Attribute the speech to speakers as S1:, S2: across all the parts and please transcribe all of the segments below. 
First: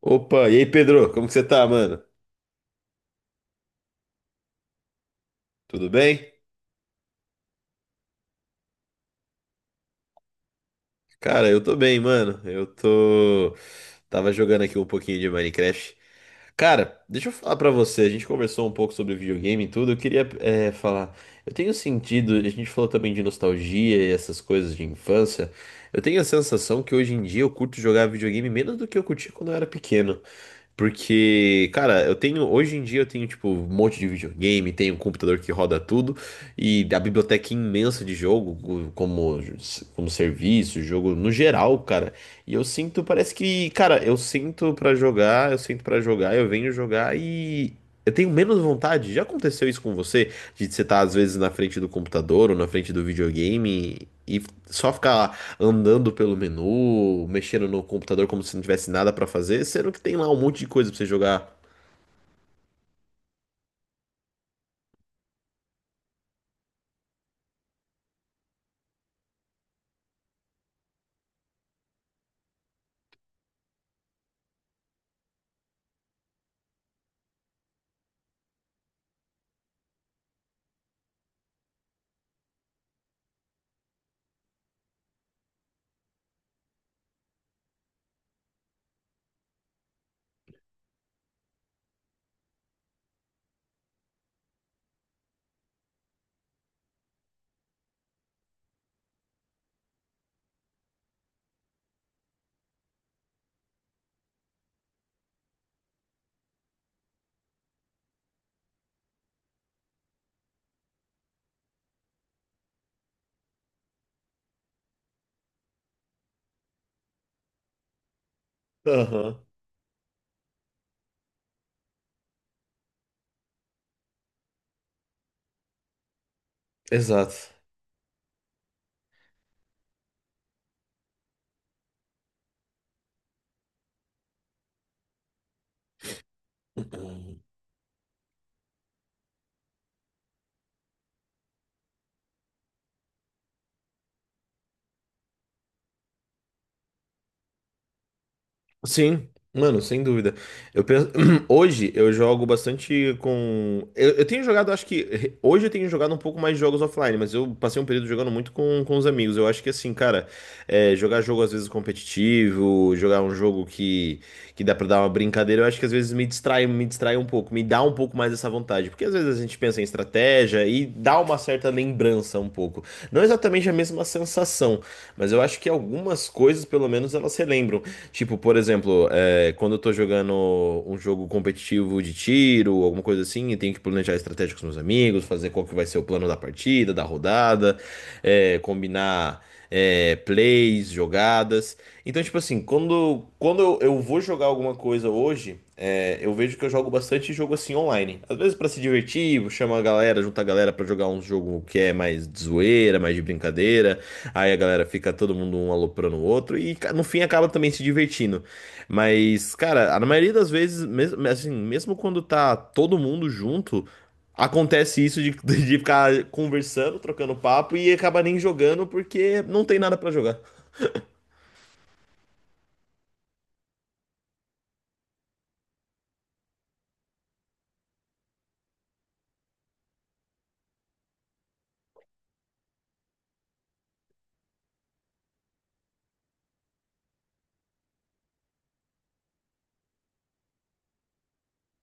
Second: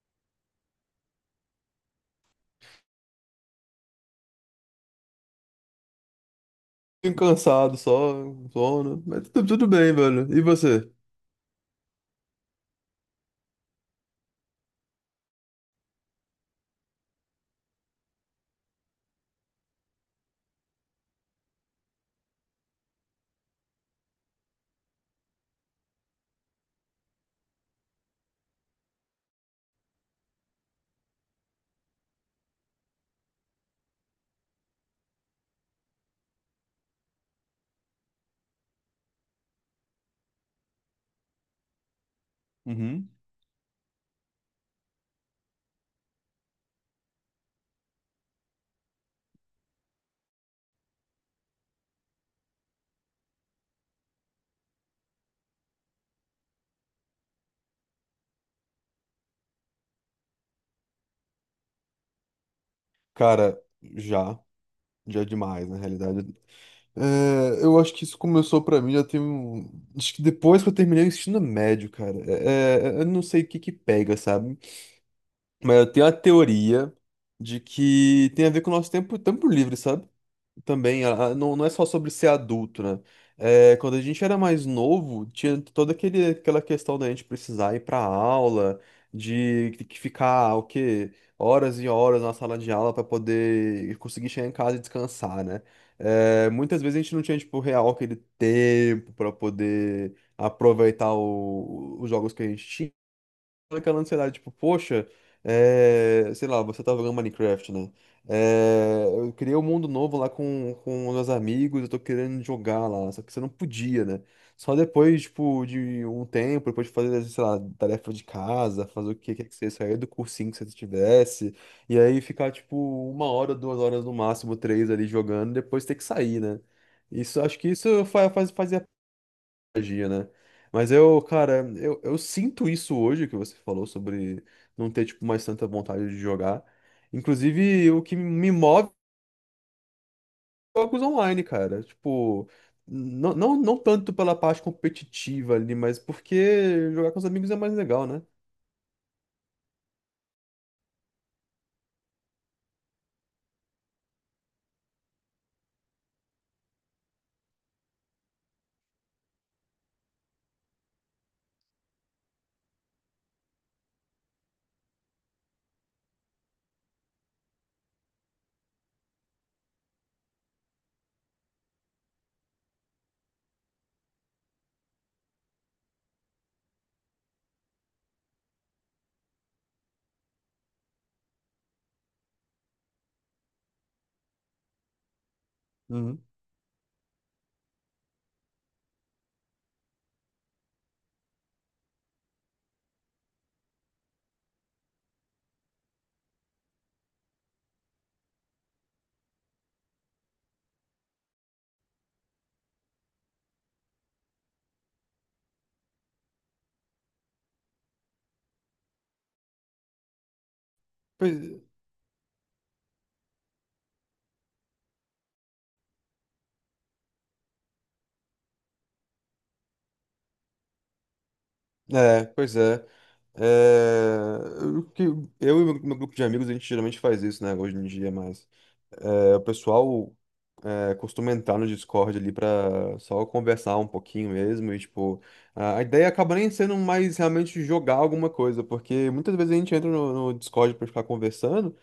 S1: Opa, e aí Pedro, como que você tá, mano? Tudo bem?
S2: Pouquinho cansado, só sono, mas tudo bem, velho. E você?
S1: Cara, eu tô bem, mano. Eu tô. Tava jogando aqui um pouquinho de Minecraft. Cara, deixa eu falar pra você. A gente conversou um pouco sobre videogame e tudo. Eu queria falar. Eu tenho sentido. A gente falou também de nostalgia e essas coisas de infância. Eu tenho a sensação que hoje em dia eu curto jogar videogame menos do que eu curtia quando eu era pequeno. Porque, cara, hoje em dia eu tenho, tipo, um monte de videogame, tenho um computador que roda tudo, e a biblioteca é imensa de jogo, como, como serviço, jogo no geral, cara. E eu sinto,
S2: Uhum.
S1: parece que, cara, eu sinto pra jogar, eu venho jogar e eu tenho menos vontade. Já aconteceu isso com você? De você estar às vezes na frente do computador ou na frente do videogame e só ficar andando pelo menu, mexendo no computador como se não tivesse nada pra fazer, sendo que tem lá um monte de coisa pra você jogar.
S2: Cara, já, já é demais, na realidade. É, eu acho que isso começou pra mim, já tem um. Acho que depois que eu terminei o ensino médio, cara. É, eu não sei o que que pega, sabe? Mas eu tenho a teoria de que tem a ver com o nosso tempo, tempo livre, sabe? Também, não, não é só sobre ser adulto, né? É, quando a gente era mais novo, tinha aquela questão da gente precisar ir pra aula, de ter que ficar, o quê? Horas e horas na sala de aula para poder conseguir chegar em casa e descansar, né? É, muitas vezes a gente não tinha, tipo, real aquele tempo para poder aproveitar os jogos que a gente tinha aquela ansiedade, tipo, poxa, é, sei lá, você tava jogando Minecraft, né? É, eu criei um mundo novo lá com meus amigos, eu tô querendo jogar lá, só que você não podia, né? Só depois, tipo, de um tempo, depois de fazer, sei lá, tarefa de casa, fazer o que
S1: Aham,
S2: quer que seja, sair do cursinho que você tivesse, e aí ficar, tipo, uma hora, duas horas no máximo, três ali jogando, e depois ter que sair, né? Isso,
S1: exato.
S2: acho que isso fazia magia, né? Mas eu, cara, eu sinto isso hoje que você falou sobre não ter, tipo, mais tanta vontade de jogar. Inclusive, o que me move é jogos online, cara. Tipo, não, não, não tanto pela parte competitiva ali, mas porque jogar com os amigos é mais legal, né?
S1: Sim, mano, sem dúvida. Eu penso... Hoje eu jogo bastante com. Eu tenho jogado, acho que. Hoje eu tenho jogado um pouco mais de jogos offline, mas eu passei um período jogando muito com os amigos. Eu acho que assim, cara, jogar jogo às vezes competitivo, jogar um jogo que dá pra dar uma brincadeira, eu acho que às vezes me distrai um pouco, me dá um pouco mais essa vontade. Porque às vezes a gente pensa em estratégia e dá uma certa lembrança um pouco. Não exatamente a mesma sensação, mas eu acho que algumas coisas, pelo menos, elas relembram. Tipo, por exemplo, quando eu tô jogando um jogo competitivo de tiro, alguma coisa assim, e tenho que planejar estratégia com os meus amigos, fazer qual que vai ser o
S2: Uhum.
S1: plano da partida, da rodada, combinar plays, jogadas. Então, tipo assim, quando eu vou jogar alguma coisa hoje, eu vejo que eu jogo bastante jogo assim online. Às vezes pra se divertir, chama a galera, junta a galera pra jogar um jogo que é mais de zoeira, mais de brincadeira. Aí a galera fica todo mundo um aloprando o outro e no fim acaba também se divertindo. Mas, cara, na maioria das vezes, mesmo,
S2: Pois
S1: assim, mesmo quando tá todo mundo junto, acontece isso de, de ficar conversando, trocando papo e acaba nem jogando porque não tem nada pra jogar.
S2: é, pois é. É, eu e meu grupo de amigos, a gente geralmente faz isso, né? Hoje em dia, mas é, o pessoal. É, costuma entrar no Discord ali pra só conversar um pouquinho mesmo e, tipo, a ideia acaba nem sendo mais realmente jogar alguma coisa, porque muitas vezes a gente entra no Discord pra ficar conversando,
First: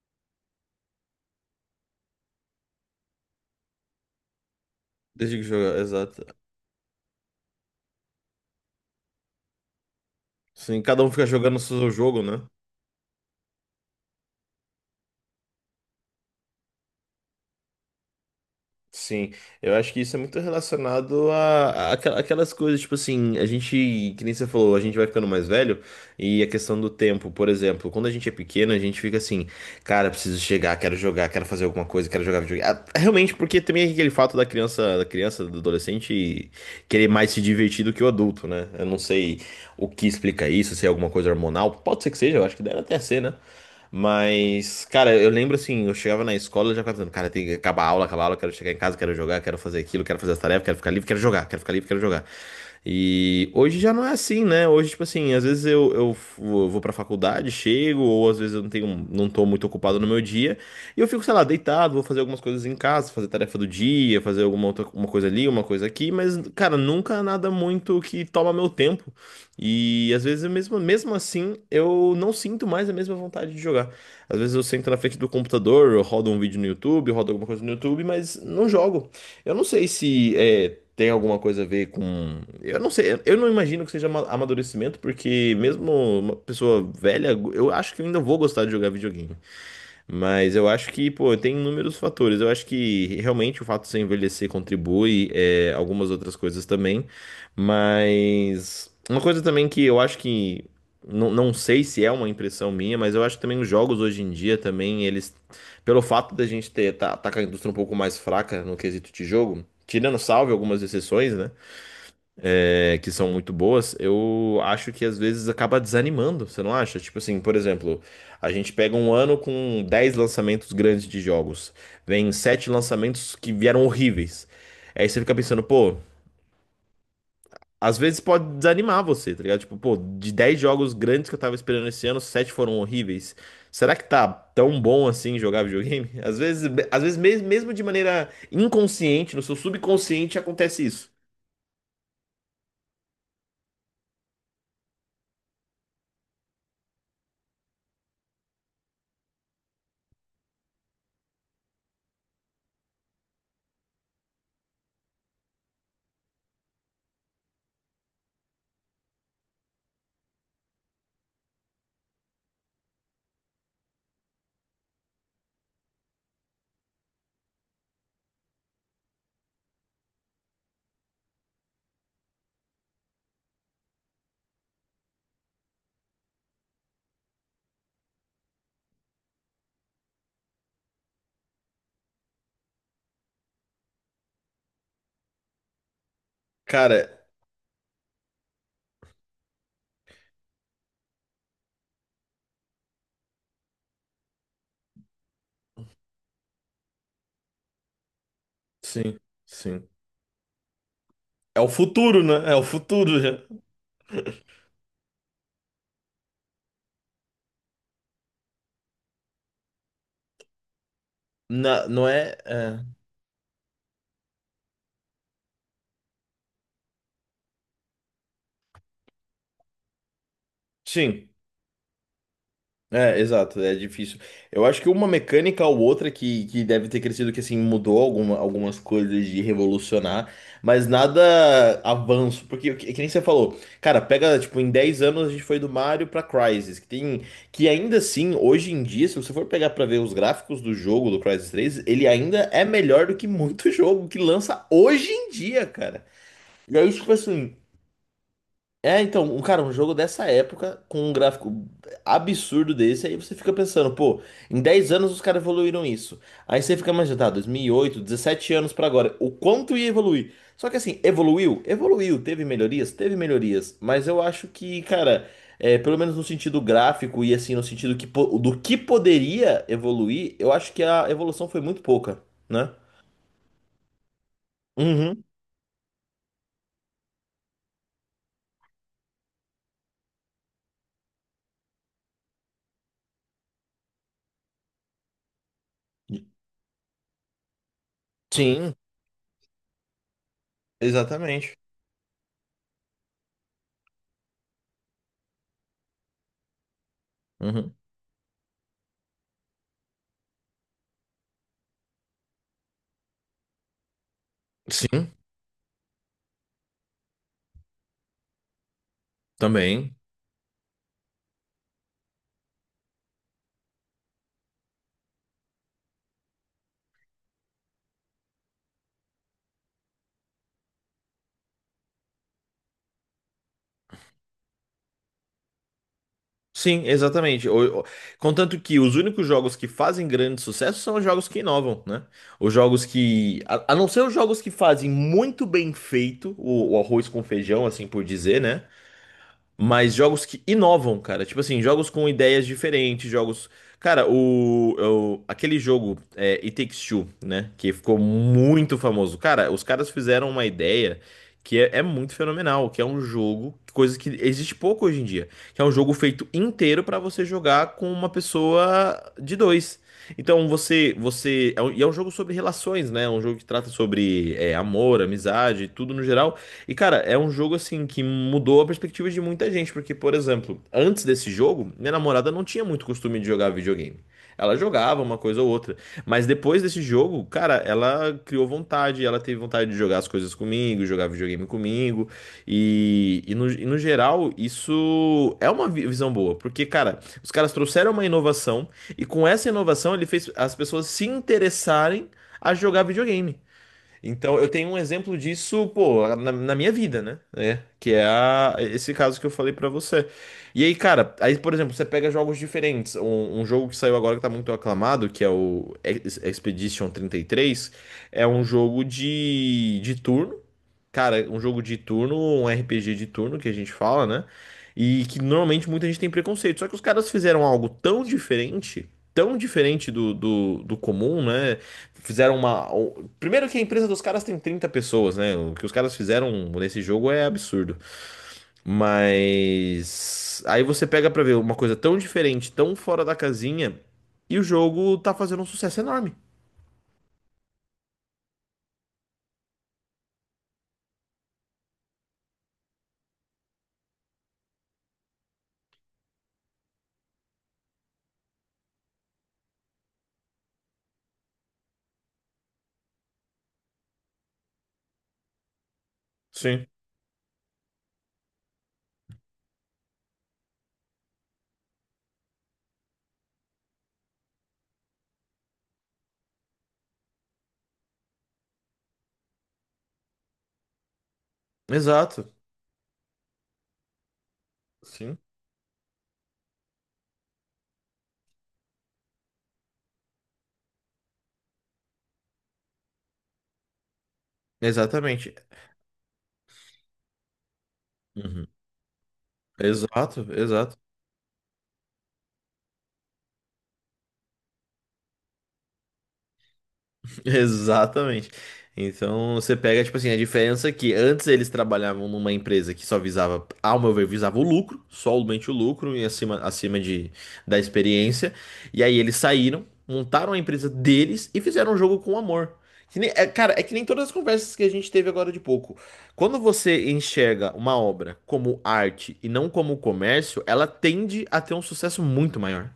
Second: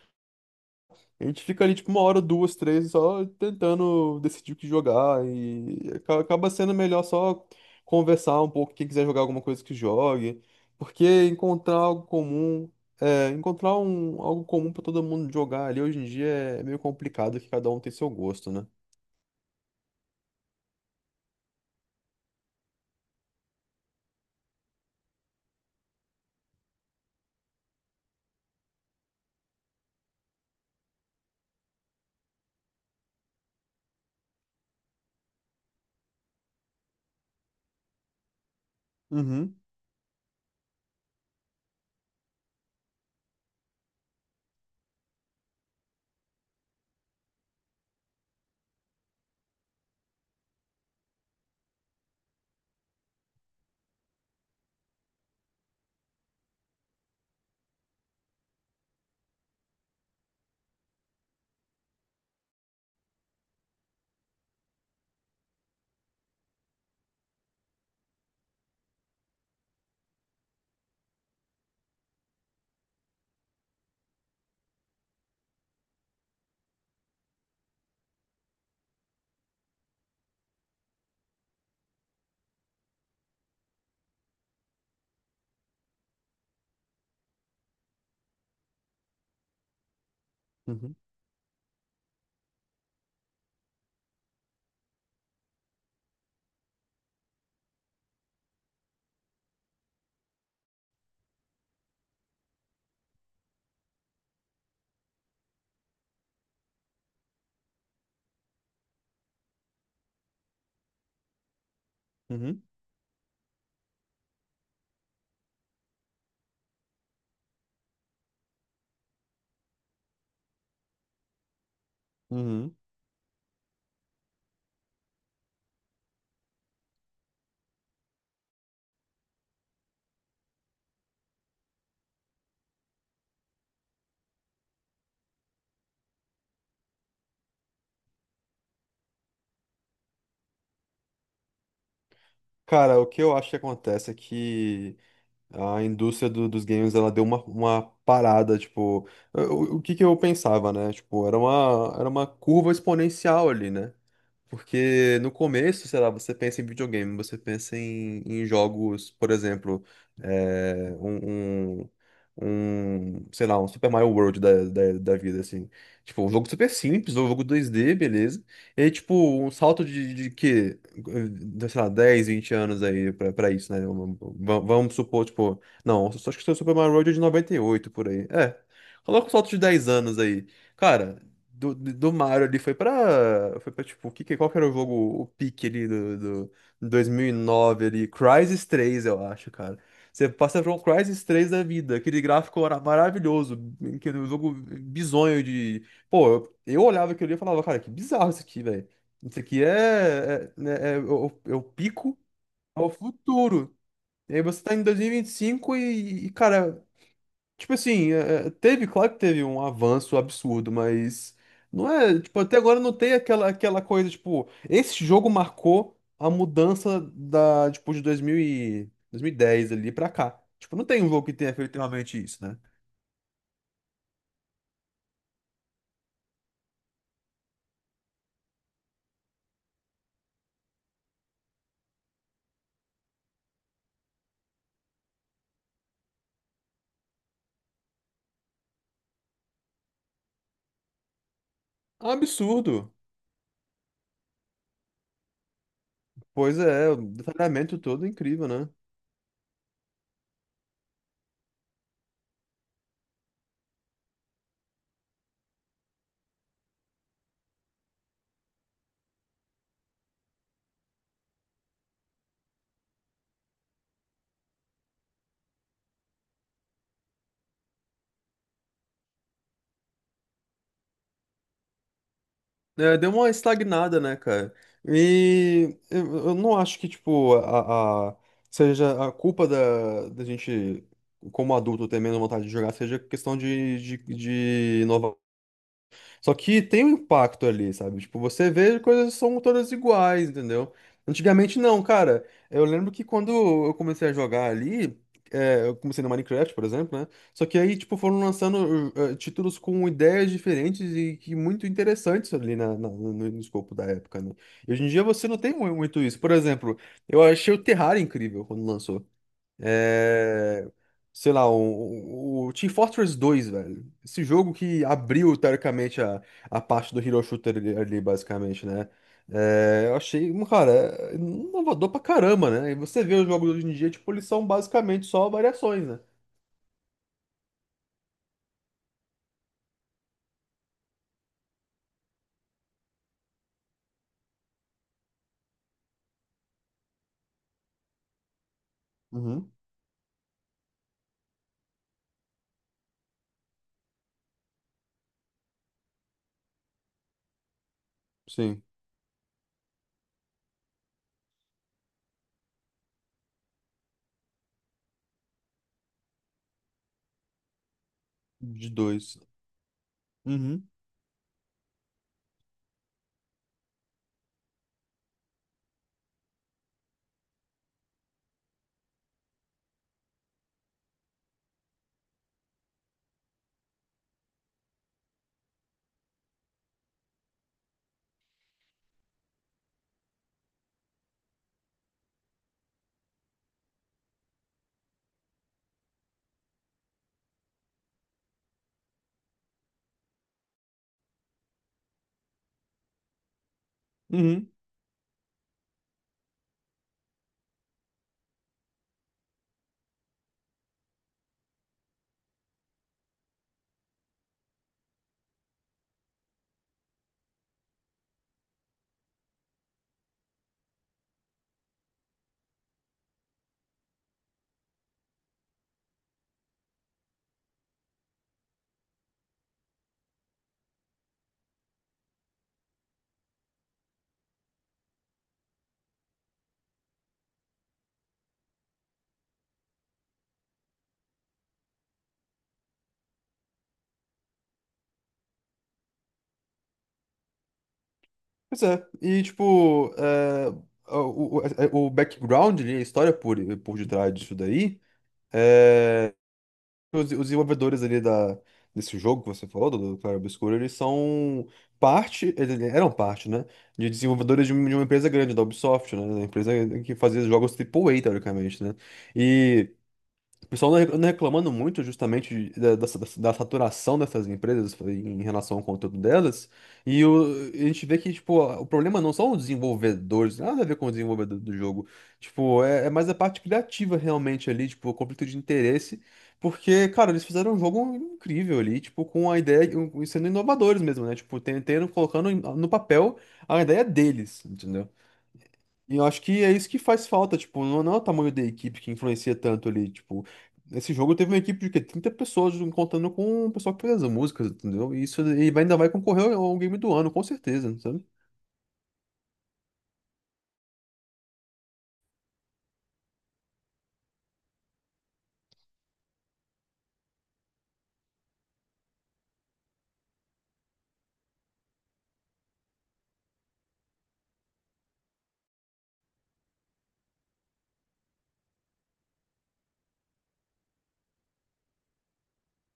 S2: a gente fica ali, tipo, uma hora, duas, três, só tentando decidir o que jogar
S1: Desde que jogar,
S2: e aca-
S1: exato.
S2: acaba sendo melhor só conversar um pouco, quem quiser jogar alguma coisa que jogue,
S1: Sim, cada um fica
S2: porque
S1: jogando o
S2: encontrar
S1: seu
S2: algo
S1: jogo, né?
S2: comum, é, encontrar algo comum pra todo mundo jogar ali hoje em dia é meio complicado, que cada um tem seu gosto, né?
S1: Sim, eu acho que isso é muito relacionado a aquelas coisas, tipo assim, a gente, que nem você falou, a gente vai ficando mais velho e a questão do tempo, por exemplo, quando a gente é pequeno, a gente fica assim, cara, preciso chegar, quero jogar, quero fazer alguma coisa, quero jogar videogame. Ah, realmente, porque também é aquele fato da criança, do adolescente querer mais se divertir do que o adulto, né? Eu não sei
S2: Uhum.
S1: o que explica isso, se é alguma coisa hormonal, pode ser que seja, eu acho que deve até ser, né? Mas, cara, eu lembro assim, eu chegava na escola já ficava pensando, cara, tem que acabar a aula, quero chegar em casa, quero jogar, quero fazer aquilo, quero fazer as tarefas, quero ficar livre, quero jogar, quero ficar livre, quero jogar. E hoje já não é assim, né? Hoje, tipo assim, às vezes eu vou pra faculdade, chego, ou às vezes eu não tenho, não tô muito ocupado no meu dia, e eu fico, sei lá, deitado, vou fazer algumas coisas em casa, fazer tarefa do dia, fazer alguma outra uma coisa ali, uma coisa aqui, mas, cara, nunca nada muito que toma meu tempo. E às vezes, eu mesmo, mesmo assim, eu não sinto mais a mesma vontade de jogar. Às vezes eu sento na frente do computador, eu rodo um vídeo no YouTube, eu rodo alguma coisa no YouTube, mas não jogo. Eu não sei se é, tem alguma coisa a ver com. Eu não sei, eu não imagino que seja amadurecimento, porque mesmo uma pessoa velha, eu acho que eu ainda vou gostar de jogar videogame. Mas eu acho
S2: Uhum.
S1: que, pô, tem inúmeros fatores. Eu acho que realmente o fato de você envelhecer contribui, é, algumas outras coisas também. Mas uma coisa também que eu acho que. Não, não sei se é uma impressão minha, mas eu acho que também os jogos hoje em dia também, eles. Pelo fato da gente tá com a indústria um pouco mais fraca no quesito de jogo, tirando salve algumas exceções, né?
S2: Uhum,
S1: É, que são muito boas, eu acho que às vezes acaba desanimando, você não acha? Tipo assim, por exemplo, a gente pega um ano com 10 lançamentos grandes de jogos, vem 7
S2: uhum.
S1: lançamentos que vieram horríveis. Aí você fica pensando, pô, às vezes pode desanimar você, tá ligado? Tipo, pô, de 10 jogos grandes que eu tava esperando esse ano, 7 foram horríveis. Será que tá tão bom assim jogar videogame? Às vezes, mesmo de maneira inconsciente, no seu subconsciente acontece isso.
S2: Cara, o que eu acho que acontece é que a indústria dos games, ela deu uma parada, tipo, o que que eu pensava, né? Tipo, era uma curva exponencial ali, né? Porque no começo, sei lá, você pensa em videogame, você pensa em jogos, por exemplo, é, um, sei lá, um Super Mario World da vida, assim. Tipo, um jogo super simples, um jogo 2D beleza. E, tipo, um salto de que, sei lá, 10, 20 anos aí pra isso, né? Vamos supor, tipo, não, só acho que o Super Mario World é de 98 por aí. É, coloca um salto de 10 anos aí. Cara, do Mario ali foi pra, tipo, qual que era o jogo, o pique ali do
S1: Cara,
S2: 2009 ali? Crysis 3 eu acho, cara. Você passa por um Crysis 3 da vida, aquele gráfico era maravilhoso, aquele jogo bizonho de. Pô, eu olhava aquilo ali e falava, cara, que bizarro isso aqui, velho.
S1: sim,
S2: Isso aqui
S1: sim.
S2: né, é o, é
S1: É
S2: o
S1: o
S2: pico
S1: futuro, né? É o
S2: ao
S1: futuro já.
S2: futuro. E aí você tá em 2025 e, cara, tipo assim, claro que teve um avanço absurdo, mas não
S1: Não
S2: é,
S1: é,
S2: tipo, até
S1: é.
S2: agora não tem aquela coisa, tipo, esse jogo marcou a mudança da, tipo, de 2010 ali pra cá. Tipo, não tem um jogo
S1: Sim.
S2: que tenha feito realmente isso, né?
S1: É, exato, é difícil. Eu acho que uma mecânica ou outra que deve ter crescido, que assim, mudou algumas coisas de revolucionar, mas nada avanço, porque que nem você falou, cara, pega, tipo, em 10 anos a gente foi do Mario pra Crysis, que tem, que ainda assim, hoje em dia, se você for pegar pra ver os gráficos do jogo, do Crysis 3
S2: É
S1: ele
S2: um
S1: ainda é
S2: absurdo.
S1: melhor do que muito jogo que lança hoje em dia, cara.
S2: Pois
S1: E
S2: é,
S1: aí,
S2: o
S1: tipo assim,
S2: detalhamento todo é incrível, né?
S1: é, então, um jogo dessa época, com um gráfico absurdo desse, aí você fica pensando, pô, em 10 anos os caras evoluíram isso. Aí você fica imaginando, tá, 2008 17 anos pra agora, o quanto ia evoluir? Só que assim, evoluiu? Evoluiu, teve melhorias? Teve melhorias, mas eu acho que, cara, é, pelo menos no sentido gráfico e assim, no sentido que, do que poderia evoluir, eu acho que a evolução foi muito pouca, né?
S2: É, deu uma estagnada, né, cara?
S1: Uhum.
S2: E eu não acho que, tipo, seja a culpa da gente, como adulto, ter menos vontade de jogar, seja questão de só que tem um impacto ali, sabe? Tipo, você
S1: Sim,
S2: vê coisas que são todas iguais, entendeu?
S1: exatamente.
S2: Antigamente não, cara. Eu lembro que quando eu comecei a jogar ali, é, eu comecei no Minecraft, por exemplo, né? Só que
S1: Uhum.
S2: aí, tipo, foram lançando títulos com ideias diferentes e que muito interessantes ali no escopo da época, né? E hoje em dia
S1: Sim,
S2: você não tem muito isso. Por exemplo, eu achei o Terraria incrível quando lançou.
S1: também.
S2: É, sei lá, o Team Fortress 2 velho. Esse jogo que abriu, teoricamente, a parte do Hero Shooter ali, basicamente, né? É, eu achei, um, cara, é inovador pra caramba, né? E você vê os jogos hoje em dia, tipo, eles são basicamente só variações, né?
S1: Sim, exatamente. Contanto que os únicos jogos que fazem grande sucesso são os jogos que inovam, né? Os jogos que. A não ser os jogos que fazem muito bem feito o arroz com feijão, assim por dizer, né?
S2: Uhum.
S1: Mas jogos que inovam, cara. Tipo assim, jogos com ideias diferentes, jogos. Cara, aquele jogo It Takes Two, né? Que ficou
S2: Sim,
S1: muito famoso. Cara, os caras fizeram uma ideia que é muito fenomenal, que é um jogo, coisa que existe pouco hoje em dia, que é um jogo feito inteiro pra você jogar com uma
S2: de
S1: pessoa
S2: dois.
S1: de dois. Então
S2: Uhum.
S1: você, você, e é um jogo sobre relações, né? É um jogo que trata sobre amor, amizade, tudo no geral. E, cara, é um jogo assim que mudou a perspectiva de muita gente, porque, por exemplo, antes desse jogo, minha namorada não tinha muito costume de jogar videogame. Ela jogava uma coisa ou outra, mas depois desse jogo, cara, ela criou vontade, ela teve vontade de jogar as coisas comigo, jogar videogame comigo, e, e no geral, isso é uma visão boa, porque, cara, os caras trouxeram uma inovação, e com essa inovação ele fez as pessoas se interessarem a jogar videogame. Então, eu
S2: Uhum.
S1: tenho um exemplo disso, pô, na, na minha vida, né? É, que é esse caso que eu falei pra você. E aí, cara, aí, por exemplo, você pega jogos diferentes. Um jogo que saiu agora que tá muito aclamado, que é o Expedition 33, é um jogo de turno cara, um jogo de turno, um RPG de turno que a gente fala, né? E que normalmente muita gente tem preconceito. Só que os caras fizeram algo tão diferente do comum, né? Fizeram uma. Primeiro que a empresa dos caras tem 30 pessoas, né? O que os caras fizeram nesse jogo é absurdo. Mas. Aí você pega pra ver uma coisa tão diferente, tão fora da casinha, e o jogo tá fazendo um sucesso enorme.
S2: Pois é. E, tipo, é, o background, ali, a história por detrás disso daí. É, os desenvolvedores ali desse jogo que você falou, do Claro Obscuro, eles eram parte, né? De desenvolvedores de uma empresa grande, da Ubisoft, né? Uma empresa
S1: Sim.
S2: que fazia jogos AAA, teoricamente, né? E. O pessoal não reclamando muito justamente da saturação dessas empresas em relação ao conteúdo delas. E a gente vê que, tipo, o problema não são os desenvolvedores, nada a ver com o desenvolvedor do jogo.
S1: Exato.
S2: Tipo, é mais a parte criativa realmente ali, tipo, o
S1: Sim.
S2: conflito de interesse. Porque, cara, eles fizeram um jogo incrível ali, tipo, com a ideia, sendo inovadores mesmo, né? Tipo, colocando no papel a ideia deles, entendeu?
S1: Exatamente.
S2: E eu acho que é isso que faz falta, tipo, não não é o tamanho da
S1: Uhum.
S2: equipe que influencia tanto ali,
S1: Exato,
S2: tipo,
S1: exato.
S2: esse jogo teve uma equipe de quê? 30 pessoas contando com o pessoal que fez as músicas, entendeu? E isso e ainda vai concorrer ao game do ano, com certeza, sabe?
S1: Exatamente. Então você pega, tipo assim, a diferença é que antes eles trabalhavam numa empresa que só visava, ao meu ver, visava o lucro, somente o lucro e acima, acima de, da experiência. E aí eles saíram, montaram a empresa deles e fizeram um jogo com amor. Que nem- é, cara, é que nem todas as conversas que a gente teve agora de pouco. Quando você enxerga uma obra como arte e não como comércio, ela tende a ter um sucesso muito maior.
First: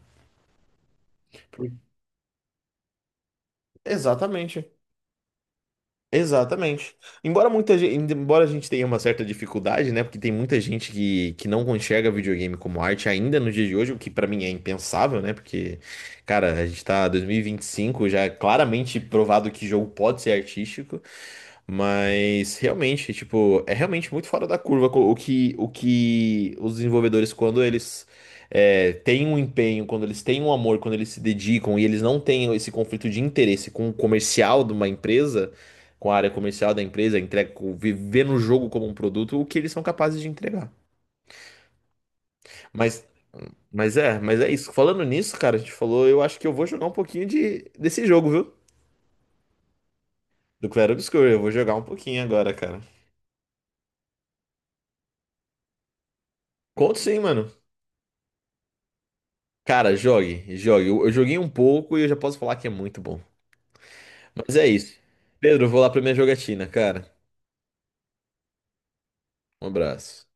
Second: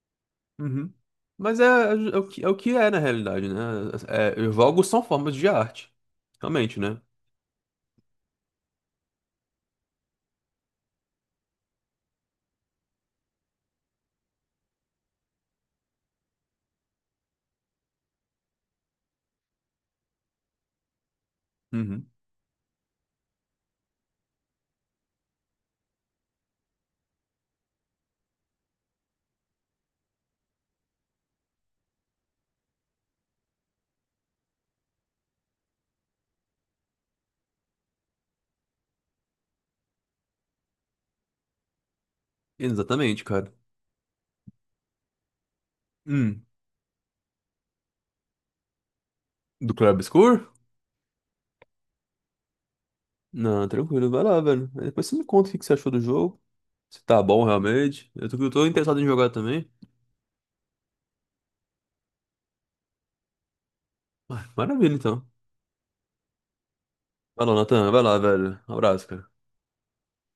S2: Uhum. Mas
S1: Por-
S2: é o que é na realidade, né? É,
S1: Exatamente.
S2: jogos são formas de arte, realmente,
S1: Exatamente.
S2: né?
S1: Embora muita gente, embora a gente tenha uma certa dificuldade, né? Porque tem muita gente que não enxerga videogame como arte ainda nos dias de hoje, o que pra mim é impensável, né? Porque, cara, a gente tá em 2025 já é claramente provado que jogo pode ser artístico,
S2: Uhum.
S1: mas realmente, tipo, é realmente muito fora da curva o que os desenvolvedores, quando eles têm um empenho, quando eles têm um amor, quando eles se dedicam e eles não têm esse conflito de interesse com o comercial de uma empresa com a área comercial da empresa, entrega, viver no jogo como um produto, o que eles são capazes de entregar. Mas,
S2: Exatamente, cara.
S1: mas é isso. Falando nisso, cara, a gente falou, eu acho
S2: Hum.
S1: que eu vou jogar um pouquinho de, desse jogo, viu?
S2: Do Claro Obscur?
S1: Do Clair Obscur, eu vou jogar um pouquinho agora, cara.
S2: Não, tranquilo, vai lá, velho. Aí depois você me conta o que que você achou do jogo.
S1: Conto
S2: Se
S1: sim,
S2: tá bom
S1: mano.
S2: realmente. Eu tô interessado em jogar também.
S1: Cara, jogue, jogue. Eu joguei um pouco e eu já posso falar que é muito bom.
S2: Ah,
S1: Mas é
S2: maravilha,
S1: isso.
S2: então.
S1: Pedro, eu vou lá pra minha jogatina, cara.
S2: Vai lá, Natan. Vai lá, velho. Um abraço, cara.
S1: Um abraço.